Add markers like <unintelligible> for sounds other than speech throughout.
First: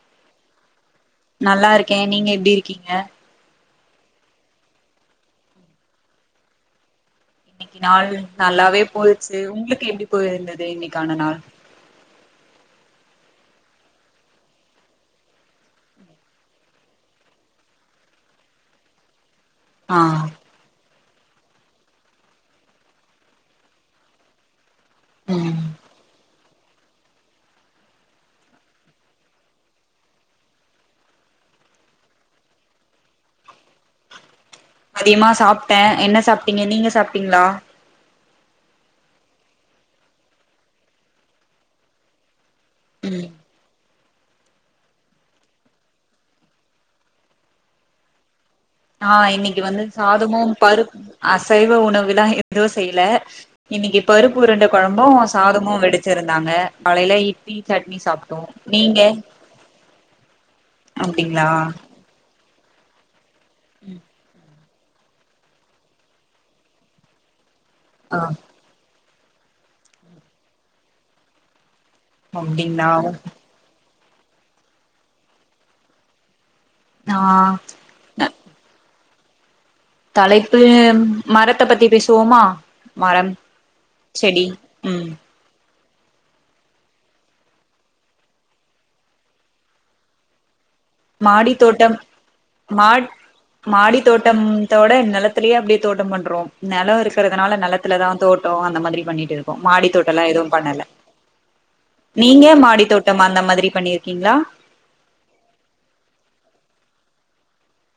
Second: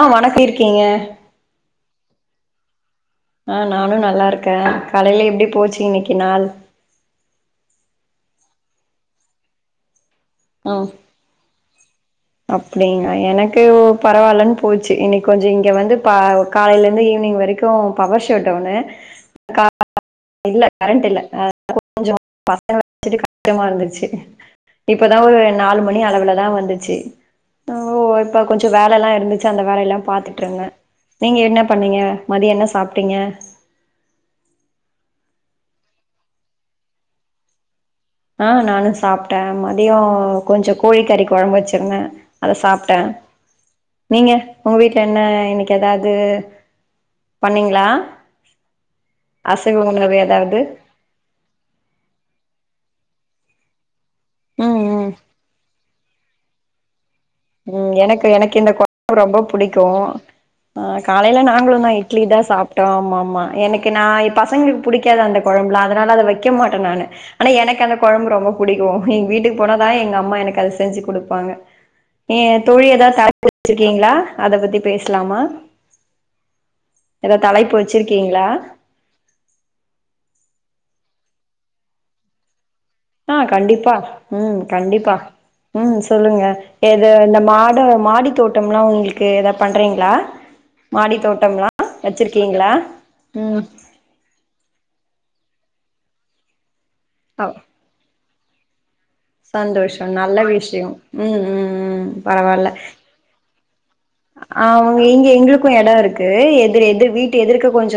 ஆ வணக்க இருக்கிங்க நல்லா இருக்கே நீங்க எப்டி இருக்கிங்க ஆ நானு நல்லாருக்க காலைல எப்டி போச்சி இன்னிக்கு நாள் இன்னிக்கு நாள் நல்லாவே போச்சு உங்ளுக்கு எப்டி போயிருந்தது ம் இன்னைக்கான நாள் அ எனக்கு பரவால்லன் போச்சி இன்னிக் கொஞ்சோ இங்க வந்து பா காலைலிருந்து ஈவினிங் வரைக்கு பவர் ஷட் டவுனு கா ஆ இல்ல கரண்ட் இல்ல அது கொஞ்சோ பசங்கள வெச்சிட்டு கஷ்டமா இருந்துச்சி இப்பதா ஒரு ம் நாலு மணி அளவுலதா வந் ச்சு ஓ இப்ப கொஞ்ச வேலலா இருந்துச்சு அந்த வேலைல்லா பாத்துட்ருந்த நீங்க என்ன பண்ணிங்க மதிய என்ன சாப்ட்டிங்க யமா சாப்ட்டே என்ன சாப்ட்டிங்க நீங்க சாப்ட்டிங்ளா ஆ நானு சாப்ட்ட மதிய கொஞ்ச கோழிக்கறி கொழம்பு வெச்சிருந்த அத சாப்ட்ட ம் நீங்க உங்க வீட்ல என்ன இன்னைக் எதாது பண்ணிங்ளா நா இன்னைக்கு வந்து சாதமும் பரு அசைவ உணவுலாம் எதுவும் செய்ல இன்னிக்கு பருப்புரண்ட ம் ம் கொழம்பும் சாதமும் வடி சிருந்தாங்க காலையில இட் உம் எனக்கு எனக்கு இந்த கொழம்பு ரொம்ப புடிக்கும் ஆஹ் காலையில அப்டிங்களா நாங்களு தான் இட்லி தான் சாப் டோம் ஆமா ஆமா எனக்கு நாய் பசங்க புடிக்காத அந்த கொழம்புலான் அதனால அத வக்க மாட்டேன் நானு ஆனா எனக்கு அந்த ஆ கொழம்பு ரொம்ப புடிக்கும் எங்க வீட்டுக்கு போனாதான் எங்க அம்மா எனக்கு அது செஞ்சு குடுப்பாங்க ஏ தோழி அப்டிங்களா எதாவ <inaudible> இல்லிங்களா அத பத்தி பேசலாமா ஆ ஏதோ தலைப்பு வச்சிருக்கீங்களா தலைப்பு மரத்த பத்தி பேசுவோமா மரம் ஆஹ் கண்டிப்பா செடி உம் ம் கண்டிப்பா ம் சொல்லுங்க எது இந்த மாட மாடி தோட்டம்லாம் உங்களுக்கு எதா பண்றீங்களா மாடி தோட்டம்லா தோட்டம் வச்சிருக்கீங்களா மா ம் மாடி தோட்டம்த்தோட நில த்திலயே அப்டி தோட்டம் பண்றோம் நெலம் இருக்கிறதுனால நெலத்துலதான் தோட் டம் அந்த மாதிரி பண்ணிட்டு இருக்கோம் மாடி சந்தோஷோ தோட்டலாம் நல்ல எதுவும் பண்ணல விஷயோ ம் ம் ம் நீங்க மாடி தோட்டம் அந்த மாதிரி பண்ணி அவுங்க எங்க எங்களுக்கு கும் எடம் இருக்கு எதிர் எதிர் வீட்டு எதிர்க கொஞ்ச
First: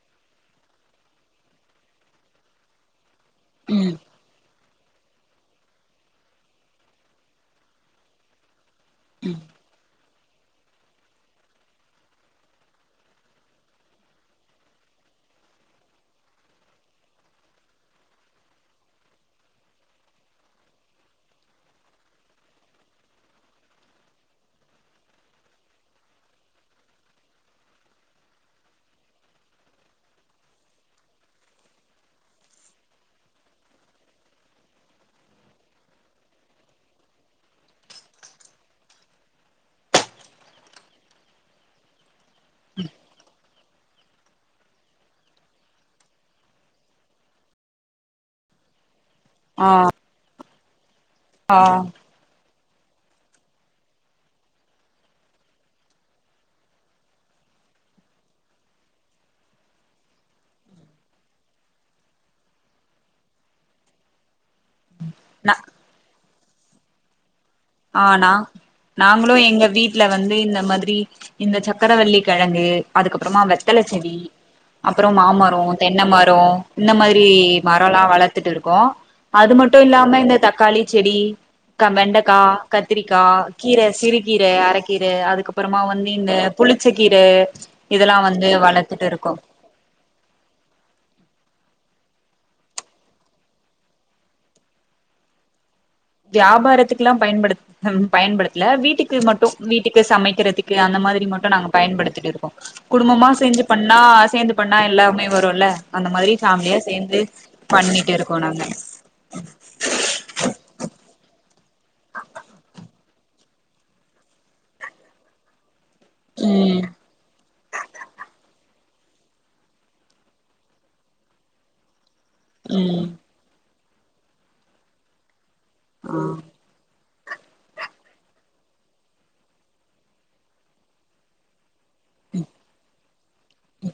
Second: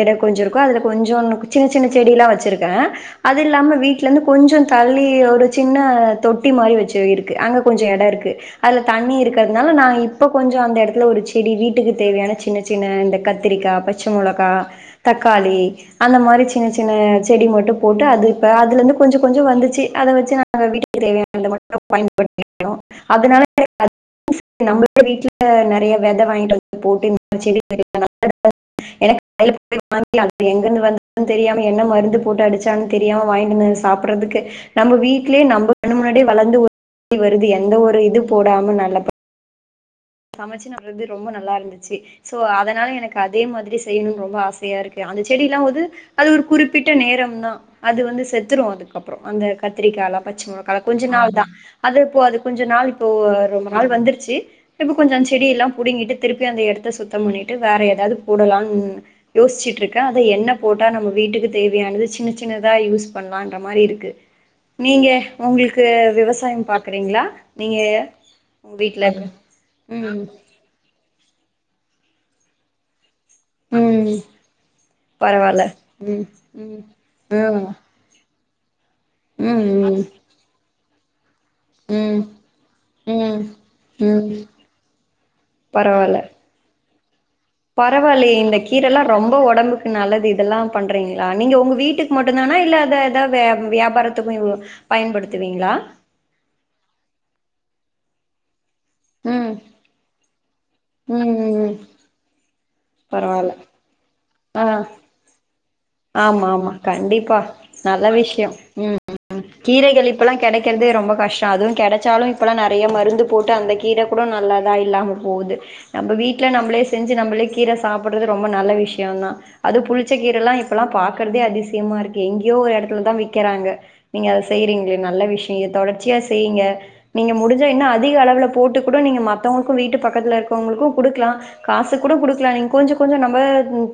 எடம் கொஞ்ச இருக்கு அதுல கொஞ்ச சின்ன சின்ன செடிலான் வச்சிருக்கேன் அது இல்லாம ம் வீட்ல இருந்து கொஞ்ச தள்ளி ஒரு சின்ன தொட்டி மாரி வச்சு இருக்கு அங்க கொஞ்ச எடம் இருக்கு அதுல தண்ணி ம் இருக்கிறதுனால நான் இப் இப்ப கொஞ்ச அந்த இடத்துல ஒரு செடி வீட்டுக்கு தேவையான சின்ன சின்ன இந்த கத்திரிக்கா பச்ச மொளகா தக்காளி அந்த மாரி சின்ன சின்ன செடி மட்டு போட்டு அது இப்ப அதுல இருந்து கொஞ்ச கொஞ்ச வந்துச்சு அத வச்சு நாங்க வீட்டுக்கு தேவயானது மட்டும் பயன்படுத்திக்குவோம் அதனால <inaudible> நம்பலு வீட்டுல நிறைய விதை வாங்கிட்டு வந்து போட்டு இந்த செடி தெரிய எனக்கு போய் வாங்க அது எங்கிருந்து வந்து தெரியாம என்ன மருந்து போட்டு அடிச்சான்னு தெரியாம வாங்கிட்டு சாப்பிடுறதுக்கு நம்ம வீடலயே நம்மகண்ணு முன்னாடியே வளர்ந்து வருது எந்த ஒரு இது போடாம நல்ல சமைச்சு ந வறது ரொம்ப நல்லா இருந்துச்சு சோ அதனால எனக்கு அதே மாதிரி செய்யணும்னு ரொம்ப ஆசையா இருக்கு அந்த செடி எல்லாம் வது அது ஒரு குறிப்பிட்ட நேரம் தான் அது வந்து செத்துரும் அதுக்கு அப்புறம் அந்த ஆ கத்திரிக்காலா பச்ச கொஞ்ச நாள் தான் ஆ அது இப்போ அதுக்கு கொஞ்ச நாள் இப்போ ரொம்ப நாள் வந்துருச்சு இப்ப கொஞ்ச அந்த செடியல்லாம் புடுங்கிட்டு திருப்பி அந்த இடத்த சுத்தம் பண்ணிட்டு வேற ஏதாவது போடலாம்ன் யோசிச்சுட்டு இருக்கேன் அதை எண்ண போட்டா நம்ம வீட்டுக்கு தேவையானது சின்ன சின்னதா யூஸ் பண்ணலான்ற மாதிரி இருக்கு நீங்க உங்களுக்கு விவசாய- <unintelligible> டைம் பாக்குறீங்களா நீங்க ஆனா உங்க வீட்ல இருக்க நாங்களும் எங்க வீட்டு்ல ம் வந்து இந்த மாதிரி இந்த சக்கரவள்ளி கிழங்கு அதுக்கப்ப பறமா வெத்தல செடி ம் அப்பறம் பரவால்ல மாமரம் தென்னை ம் மரம் ம் இந்த மாதிரி ம் மரம்லாம் வளர் த்துட்டு இருக்கோம் அது மட்டும் ம் இல்லாம இந்த தக்காளி செடி கா ம் ம் வேண்டக் கா கத்திரிக்கா ம் கீர ம் சிறுகீர அரைக்கீர அதுக்கப்பறமா வந்து இந்த புளிச் ச கிர பரவாயில்யே இந்த கீர எல்லா இருக்கோ ரொம்ப உடம்புக்கு நல்லது இதெல்லாம் பண்றீங்களா நீங்க உங்க வீட்டுக்கு மட்டும்தானா இல்ல அத ஏதாவ வியாபாரத்துக்கு பயன்படுத்துவீங்களா வியாபாரத்துக்குெல்லா பயன்படுத்த பயன்படுத்த இல்ல வீட்டுக்கு ம் மட்டும் வீட்டுக்கு சமைக்கிறதுக்கு அந்த மாதிரி ம் ம் மட்டும் நாங்க ம் பயன்படுத்திட்டு இரு குடும்பமா பரவால்ல செஞ்சு பண்ணா சேர்ந்து பண்ணா ஆ எல்லாமே தொல்ல ஆமா ஆமா கண்டிப்பா நல்ல பண்ணிட்டு இருக்கோ விஷயம் நாங்க உம் கீரைகள் இப்ப எல்லாம் கிடைக்கறதே ரொம்ப அதுவும் கிடைச்சாலும் இப்பல்லாம் நிறைய மருந்து போட்டு அந்த கீர கூட நல்லாதா இல்லாம போகுது நம்ம வீட்ல்ல ம் நம்மளே செஞ்ச நம்மள கீர சாப்பிடறது ரொம்ப நல்ல விஷய தா அது புளிச்ச கீர எல்லாம் இப் இப்பல்லாம் பா்கறதே அதிசயமா இருக்கு எங்கேயோ ஒரு இடத்துல ம் தா விக்கிறாங்க நீங்க அத செய்யறீங்களே நல்ல விஷயம் நீங்க தொடர்ச்சியா ஆ செய்யுங்க நீங்க முடிஞ்சா இன்னும் அதிக அளவுல போட்டு கூட நீங்க மத்தவங்களுக்கும் வீட்டு பக்கத்துல இருக்கவங்களுக்கும் கொடுக்கலாம். காசு கூட கொடுக்கலா நீங்க கொஞ்ச கொஞ்ச நம்ம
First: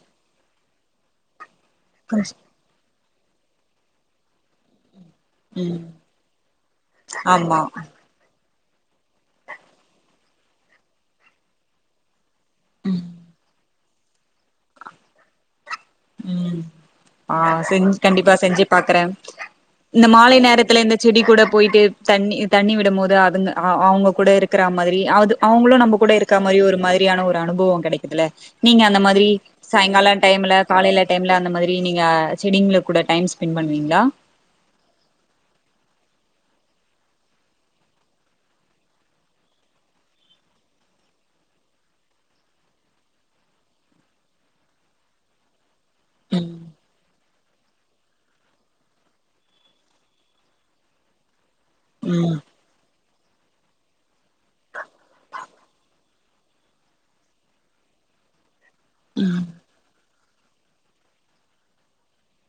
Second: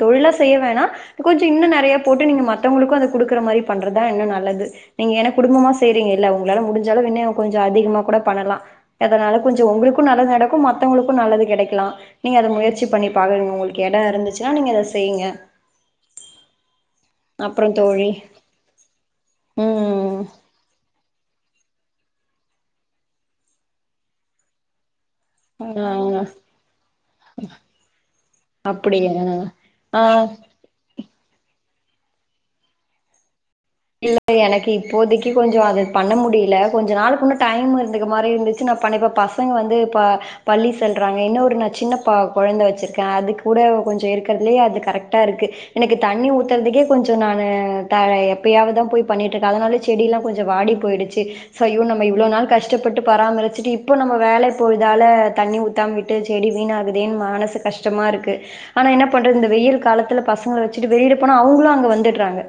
தொழிலா செய்ய வேணாம். கோச் இன்னு நிறைய போட்டு நீங்க மத்தவங்களுக்கும் அத குடுக்குற மாரி பண்றதுதா இன்னும் நல்லது நீங்க ஏன்ன குடும்பமா ம் செய்றீங்க இல்ல உங்களால முடிஞ்சாலு இனும் கொஞ்சம் ஆமா அதிகமாக கூட பண்ணலாம் அதனால கொஞ்சம் உங்களுக்கும் நல்லது நடக்கும் மத்தவங்களுக்கும் நல்லது கிடைக்கலாம். நீங்க அத முற்சி பண்ணி ப பா்கறங்க உங்களுக்கு இடம் இருந்துச்சுன்னா நீங்க அத செய்யுங்க. உம் ஆஹ் அப்புறம் செஞ்சு தோழி கண்டிப்பா செஞ்சு பாக்குறே இந்த ம் மாலை நேரத்துல இருந்து செடி கூட போயிட்டு தண்ணி தண்ணி விடும் போது அதுங்க அவங்க கூட இருக்கிற மாதிரி து அவங்களும் ஆ நம்ம கூட இருக்க மாதிரி ஒரு மாதிரியான ஒரு அனுபவம் கிடைக்குதல நீங்க அந்த அப்படியா மாதிரி சாயங்கால ஆ டைம்ல காலையிலே டைம்ல அந்த மாதிரி நீங்க செடில கூட டைம் ஸ்பெண்ட் பண்ணுவீங்களா இல்ல எனக்கு இப்போதைக்கு கொஞ்ச அது பண்ண முடிய இல்ல கொஞ்சம் நாளுக்குன்னு டைம் இருந்தக்க மாதிரி இருந்துச்சு நா பண்ணிப்ப பசங்க வந்து பள்ளி செல்றாங்க இன்னும் ஒரு நா சின்ன ப குழந்த வச்சிருக்கே அது கூட கொஞ்சம் இருக்கறிறதுலயே அது கரெக்டா இருக்கு எனக்கு தண்ணி ம் ஊத்துறதுக்கே கொஞ்சம் நானு த எப்ப அப்பயாவ தா போய் பண்ணிட்டு இருக்கு அதனால செடியெலா கொச்சம் வாடி போயிடுச்சு. சயோ நம்ம இவளோ ம் நாள் கஷ்ட பட்டு பராமரிச்சுட்டு இப்போ நம்ம வேலை பொழுதால தண்ணி ஊத்தா விட்டு செடி வீணாககுதேன்னு மனசு கஷ்டமா இருக்கு ஆனா என்ன பண்றது இந்த வெயில் காலத்துல பசங்கள வச்சுட்டு வெளியில போனா அவங்களும் அங்க வந்துடுறாங்க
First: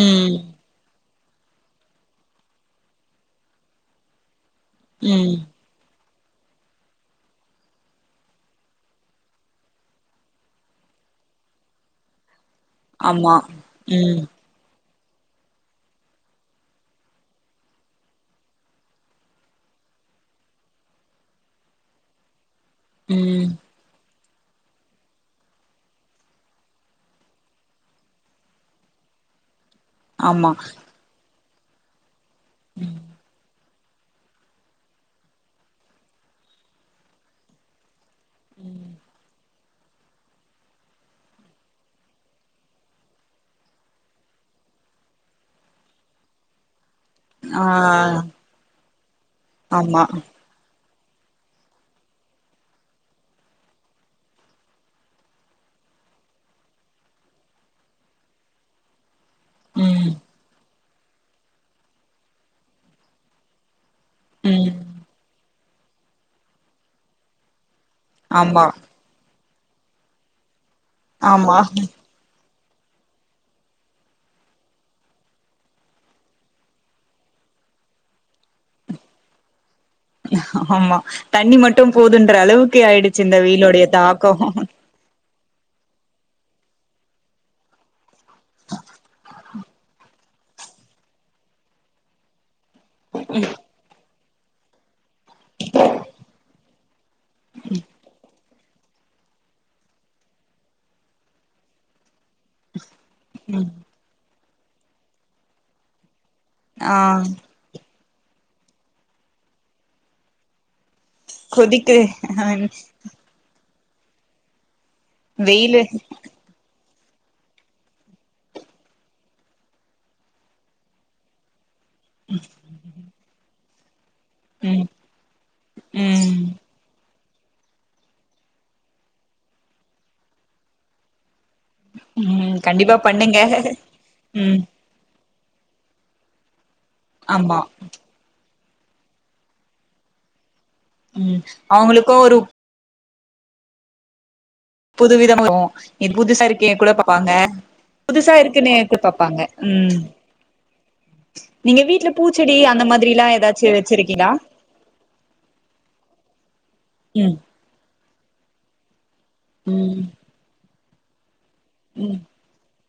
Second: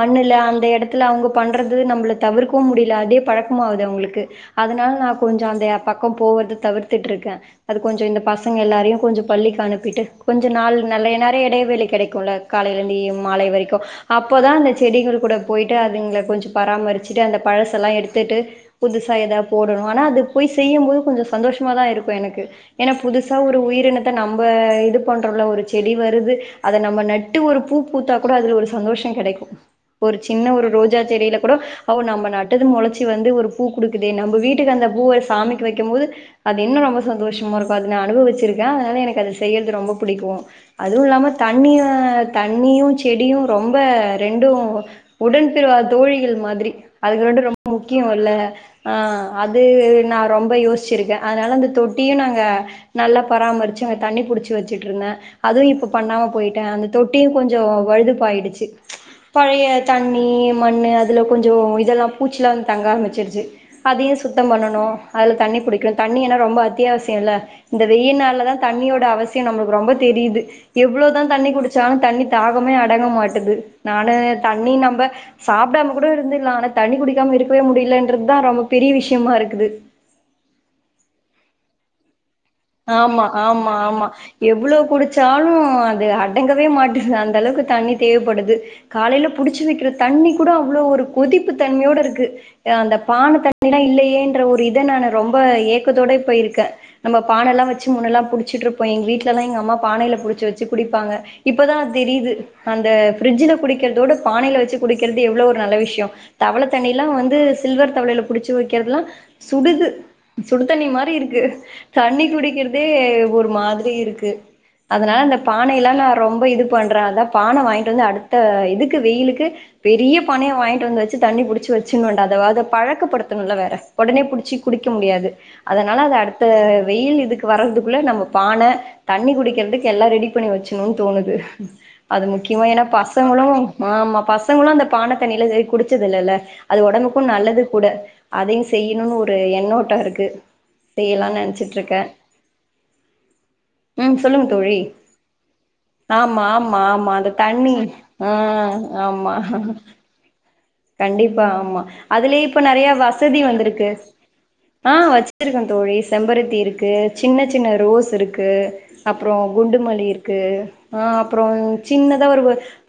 உம் அந்த இடத்துல அவங்க பண்றது நம்மள தவிர்க்கவும் முடியல அதே பழக்கம ஆகுது அவங்களுக்கு அதனால நா ம் கொஞ்சம் அந்த பக்கம் போவறத தவிர்த்துட்டு இருக்கே அது கொஞ்சம் இந்த பசங்க எல்லாரையும் கொஞ்சம் பள்ளிக்கு அனுப்பிட்டு கொஞ்சம் நாள் நல்ல நிரையஇடையவேளி கிடைக்கும்ல காலையில இருந்து ஆமா மாலை வரைக்கும் ம் அப்போ தா இந்த செடிகள் கூட போயிட்டு அதுங்கள கொஞ்சம் பராமரிச்சுட்டு அந்த பழச எல்லா எடுத்துட்டு புதுசா ஏதா போடணும் ஆனா அது போய் செய்யும் போது கொஞ்சம் சந்தோஷமாதா இருக்கும் எனக்கு எனன்னா புதுசா ம் ஒரு உயிரின நம்ம இது பண்றோம்ல ஒரு செடி வருது அத நம்ம நட்டு ஒரு பூ பூத்தா கூட அதுல ஒரு சந்தோஷம் கிடைக்கும் ஒரு சின்ன ஆமா ஒரு ரோஜா செடியில கூட அவ நம்ம நா டத்து முளைச்சி வந்து ஒரு பூ கொடுக்குதே நம்ம வீட்டுக்கு அந்த பூவ சாமிக்கு வைக்கும் போது அது இன்னும் ரொம்ப சந்தோஷமா இருக்கும் அதுன அனுபவிச்சிருக்கே அதனால அது எனக்கு செய்றது ரொம்ப பிடிக்கும் அதுவும் இல்லாம தண்ணி தண்ணியும் செடியும் ரொம்ப ரெண்டும் உடன்பிறவா தோழிகள் மாதிரி அதுக்கு ரண்டும் ரொம்ப ஆ முக்கியம் இல்ல ஆங் அது ஆமா நா ரொம்ப யோசி வச்சிருக்கே அதனால அந்த தொட்டியும் நாங்க நல்லா பராமரிச்சு அங்க தண்ணி புடிச்சு வச்சுட்டு இருந்த அதுவும் இப்ப பண்ணாம போயிட்டே அந்த தொட்டியும் கொஞ்சம் வழுதுப்பாயிடுச்சு பழைய ம் தண்ணி மண்ணு அத் அதுல கொஞ்சோ இதெல்லா பூச்சில்லா வந்து தங்க ஆரம்பிருச்சிருச்சு அதையு சுத்தம் ம் பண்ணணு அதுல தண்ணி புடிக்க இர்க்குல தண்ணி என்னா ரொம்ப அத்தியாவசியொல்ல இந்த வெயின்னால தா ஆமா தண்ணியோட அவஸ் சியொ நம்மளுக்கு ரொம்ப தெரியுது எவ்ளோ தா தண்ணி ஆமா குடிச்சாலு தண்ணி தா இப்பமே அடங்க மாட்டுது நானு தண்ணி மந்த சாப்டாமக் கூட இருந்துகலா ஆனா தண்ணி குடிக்காம இருக்கவே முடியலன்றது தா ரொம்ப பெரிய விஷ்யமா இருக்குது ஆமா தண்ணி மட்டும் போது ந்த அளவுக்கு ஆயிடுச்சு ஆமா இந்த வெயிலோடைய தாக்கோ லு அது அடங்கவே மாட்டிருது அந்த அளவுக்கு தண்ணி தேவப்படுது காலையில புடிச்சு வைக்கிற தண்ணிக்கூட அவ்ளோவு ஒரு கொதிப்பு தன்மையோடருக்கு அ அந்த பான தண்ணில்லா இல்லையே ஒரு ஒரு இத நானு ரொம்ப ஏக்கத்தோட இப்ப இருக்கே நம்ப பானல்லா வெச்சு முன்னெல்லா புடி வெச்சுட்டுருப்போ எங்க வீட்டுலல்லா எங்க அம்மா பானையில புடிச்ச வெச்சு குடிப்பாங்க இப்பதா அத் தெரியுது அந்த ஃப்ரிட்ஜீல்ல ம் குடிக்கிறதோட பானையில வெச்சு குடிக்கிறது எவ்ளோ ஒரு நல்ல விஷ்யோ தவல ஆ தண்ணில்லா வந்து சில்வர் தவலையில்ல புடிச்சு வைக்கிறதெல்லா சுடுது சுடு தண்ணி மார் ரி இருக்கு கொதிக்கு தண்ணி அ குடிக்கிறதே ஒரு மாத் ரி இருக்கு அதனால அந்த வெயிலு பானையெல்லா நான் ரொம்ப இது பண் அப்புறோ அதா பான வாங்ட்டு வந்து அடுத்த இதுக்கு வெயிலுக்கு பெரிய பானையா வாங்கிட்டு வந்து வெச்சு தண்ணி புடிச்சு வெச் சச்சு அதாவது பழக்கப்படுத்துணுல்ல வேற உடனே புடுச்சி ம் குடிக்க முடியாது அதனால அது ம் அடுத்த கையில் இதுக்கு வர்றதுக்குள்ள நம்ப பான தண்ணி குடிக்கிறதுக்கு எல்லா ரெடி பண்ணி வெச்சர்ணு தோணுது அது ம் முக்கியமா ஏன்னா கண்டிப்பா பண்ணுங்க பசங்களு ஆமா ம் பசங்களு அந்த பான தண்ணில்ல எது குடிச்சதல்லல்ல அது உடம்புக்கு ஆமா நல்லது கூட அதையு செய்யணுன் ஒரு எண்ணோட்ட இருக்கு. செய்யலா ம் நெனைச்சிட் அவங்களுக்கு ஒரு உம் சொல்லுங்க தோழி புது விதம இரு இது ஆமா புதுசா இருக்கே ஆமா கூட ஆமா அந்த பாப்பாங்க தண்ணி ஆ புதுசா இருக்குன்னே ஆமா பார்ப்பாங்க உம் கண்டிப்பா ஆமா அதுலயே இப்ப அந்த நிறைய மாதிரிலா வசதி ஏதாச்சு வந்திருக்கு வச்சிருக்கீங்களா ஆஹ் வச்சிருக்கேன் தோழி செம்பருத்தி இருக்கு ம் சின்ன சின்ன ரோஸ் இருக்கு க்கு அப்ரோ ம் குண்டுமல்லி இருக்கு ஆஹ அப்ரோ ம் சின்னதா ஒரு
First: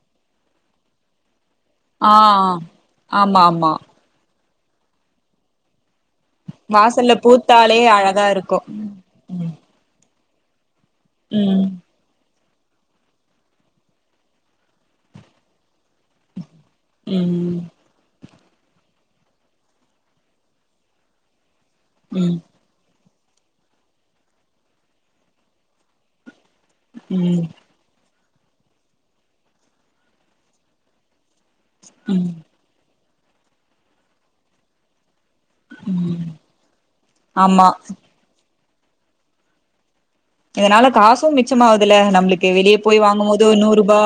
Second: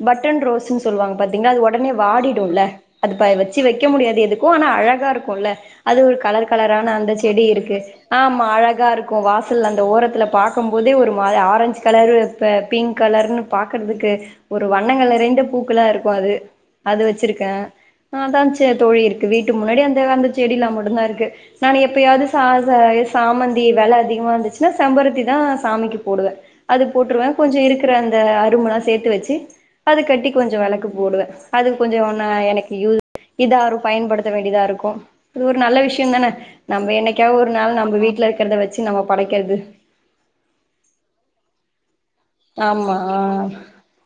பட்டன் ரோஸ்ன்னு சொல்லுவாங்க பத்தி யேனா அது உடனே ஆ வாடிடுல அத ப ஆமா வச்சு ஆமா வைக்க முடியாது இருக்கு ஆனா அழகா இருக்கும்ல்ல அது ஒரு கலர் கலரான அந்த வாசல்ல செடி இருக்கு பூத்தாலே அழகா ஆமா இருக்கு அழகா இருக்கும் ம் வாசல் அந்த ஓரத்துல பாக்கும் இப்போதே ஒரு மாரி ம் ஆரஞ்ச் கலர் இப்ப பிங்க் கலர்ன்னு பாக்கறதுக்கு ஒரு வண்ண கலந்த பூக்கெலா இருக்கு போது அது வச்சிருக்க ம் அதான் தோழி இருக்கு வீட்டு முன்னாடி அந்த அந்த செடி எல்லா மட்டுந்தா இருக்கு. நான் எப்பயாவது ச ம் சாமந்தி வில அதிகமா இருந்துச்சுன்னா செம்பருத்தி தான் சாமிக்கு போடுவ அது போட்டுருவ கொஞ்சோ ம் இருக்குற அ அருமெல்லா சேத்து வச்சு அதத கட்டி கொஞ்சோ வெளக்கு போடுவ. அது கொஞ்சோ ஒன்னா எனக் இதாரு பயன்படுத்த வேண்டியதா இருக்கும் இது ஒரு நல்ல விஷயோ ம் தானே நம்ப என்னைக்கா ஒரு ஆமா நாள் நம்ப வீட்டுல இருக்கிறத வச்சு நம்ம படைக்கிறது இதனால காசும் மிச்சமாவுதுல நம்மளுக்கு வெளியே ஆமா போய் வாங்கும் போது ஒரு நூறு ரூபா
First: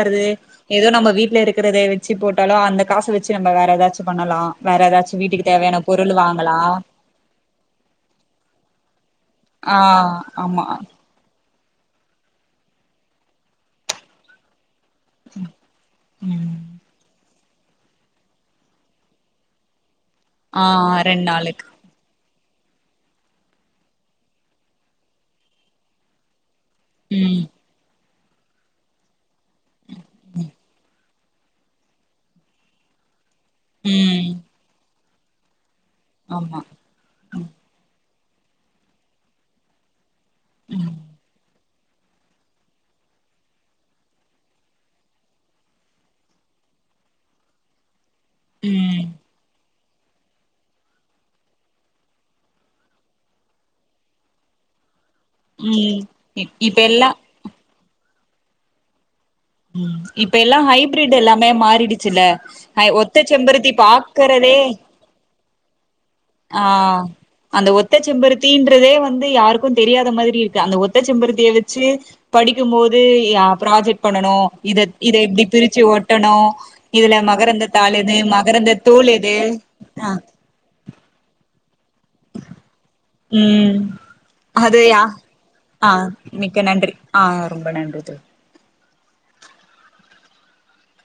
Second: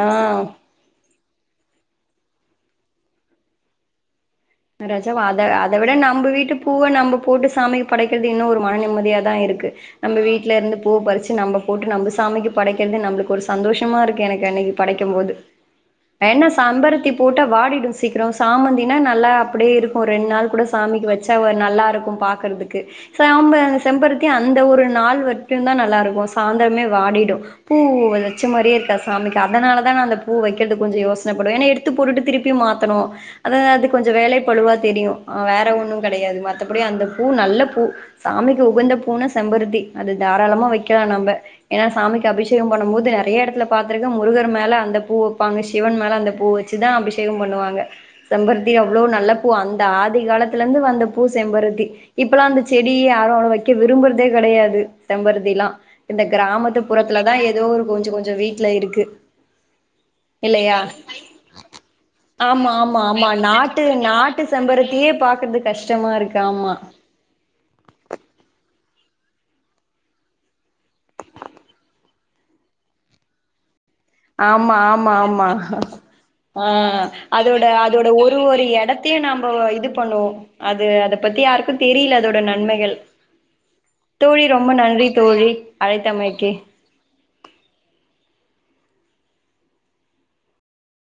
ஆ ஆ ஏதோ நம்ம வீட்டுல இருக்க இருக்கிறத வச்சு போட்டாலு அந்த காசு வச்சு நம்ம வேற ஏதாச்சு பண்ணலா வேற ராஜா ஏதாச்சு வத வீட்டுக்கு அத தேவையான விட பொருள் நம்ப வீட்டு வாங்கலா பூவ நம்ப போட்டு சாக்கு படைக்கறது இன்னு ஒரு மன நிம்மதியா தா இருக்கு ஆ நம்ம வீட்டல ஆமா இருந்து பூ பறிச்சு நம்ப போட்டு நம்ப சாமிக்கு படைக்கிறது நம்மளுக்கு ஒரு சந்தோஷமா இருக்கு எனக்கு அன்னைக்கு படைக்கும்போது என்ன ம் சம்பரத்தி போட்டா வாடிடு சீக்ரம் சாமந்தினா நல்லா அப்டியே இரு க்கு ரெண் நாள் கூட ஆ சாமிக்கு ரெண் வெச்சா நாளுக்கு நல்லாருக்கு பாக் கறதுக்கு சாம்ப செம்பருத்தி அந்த ஒரு நாள் வட்டுந்தா நல்லாருக்கு சாந் தரமே வாடிடு ம் பூ வெச்ச மாரியே இருக்காது சாமிக்கு அதனாலாதா அந்த பூ வெக்கறதுக் கொஞ்சோ யோசி ப்படுவே ஏனா எடுத்து போட்டுட்டு திருப்பியு மாத்தணு அத அது கொஞ்சோ ம் வேலை பா தெரியு அ வேற ஒன் னு கெடையாது ஆமா மத்தபடி அந்த பூ ம் நல்ல பூ சாமிக்கு உகந்த பூனா செம்பருத்தி அது தாராளமா ம் வெக்கலா நம்ப ஏனா சாமிக்கு அபிஷேகம் பண்ணும் போது நெறையா எடத்துல பாத்திருக்க முருகர் மேல அந்த பூ வெப்பாங்க சிவன் மேல அந்த பூ வெச்சுதா அபிஷேகம் பண்ணுவாங்க செம்பருத்தி அவ்ளோ ம் நல்ல அந்த ஆதி காலத்துல இருந்து வந்த பூ செம்பருத்தி இப்பலாம் அந்த செடிய யாரும் அவ்ளவு வைக்க விரும்புறதே கெடையாது செம்பருத்திலாம் ம் இந்த இப்ப கிராமத்து எல்லா புறத்துல தான் ஏதோ ஒரு கொஞ்சோ கொஞ்சோ வீட்டுல இருக்கு ம் இப்ப எல்லா இல்லையா ஹைபிரிட் எல்லாமே மாறிடுச்சுல ஹை ஒத்த செம்பருத்தி பாக்கற ட்டு செம்பருத்தியே பாக்குறது கஷ்டமா இருக்கு ஆ ஆமா இப்பவே வந்து யாருக்கும் தெரியாத மாதிரி இருக்கு அந்த ஒத்த செம்பருத்திய வச்சு படிக்கும் போது யா புராஜெக்ட் ஆமா ஆமா ஆமா ஒட்டணு ஆ இதுல அதோட மகரந்த தாள் அதோட எது ஒரு ஒரு மகரந்த தூள் எடத்தையே எது நாம இது ஆ பண்ணுவோ அது அத பத்தி யாருக்கும் ம் தோழி ரொம்ப அது யா நன்றி தோழி ஆ அழைத்தமைக்கு மிக்க நன்றி ஆ ரொம்ப நன்றி தோழி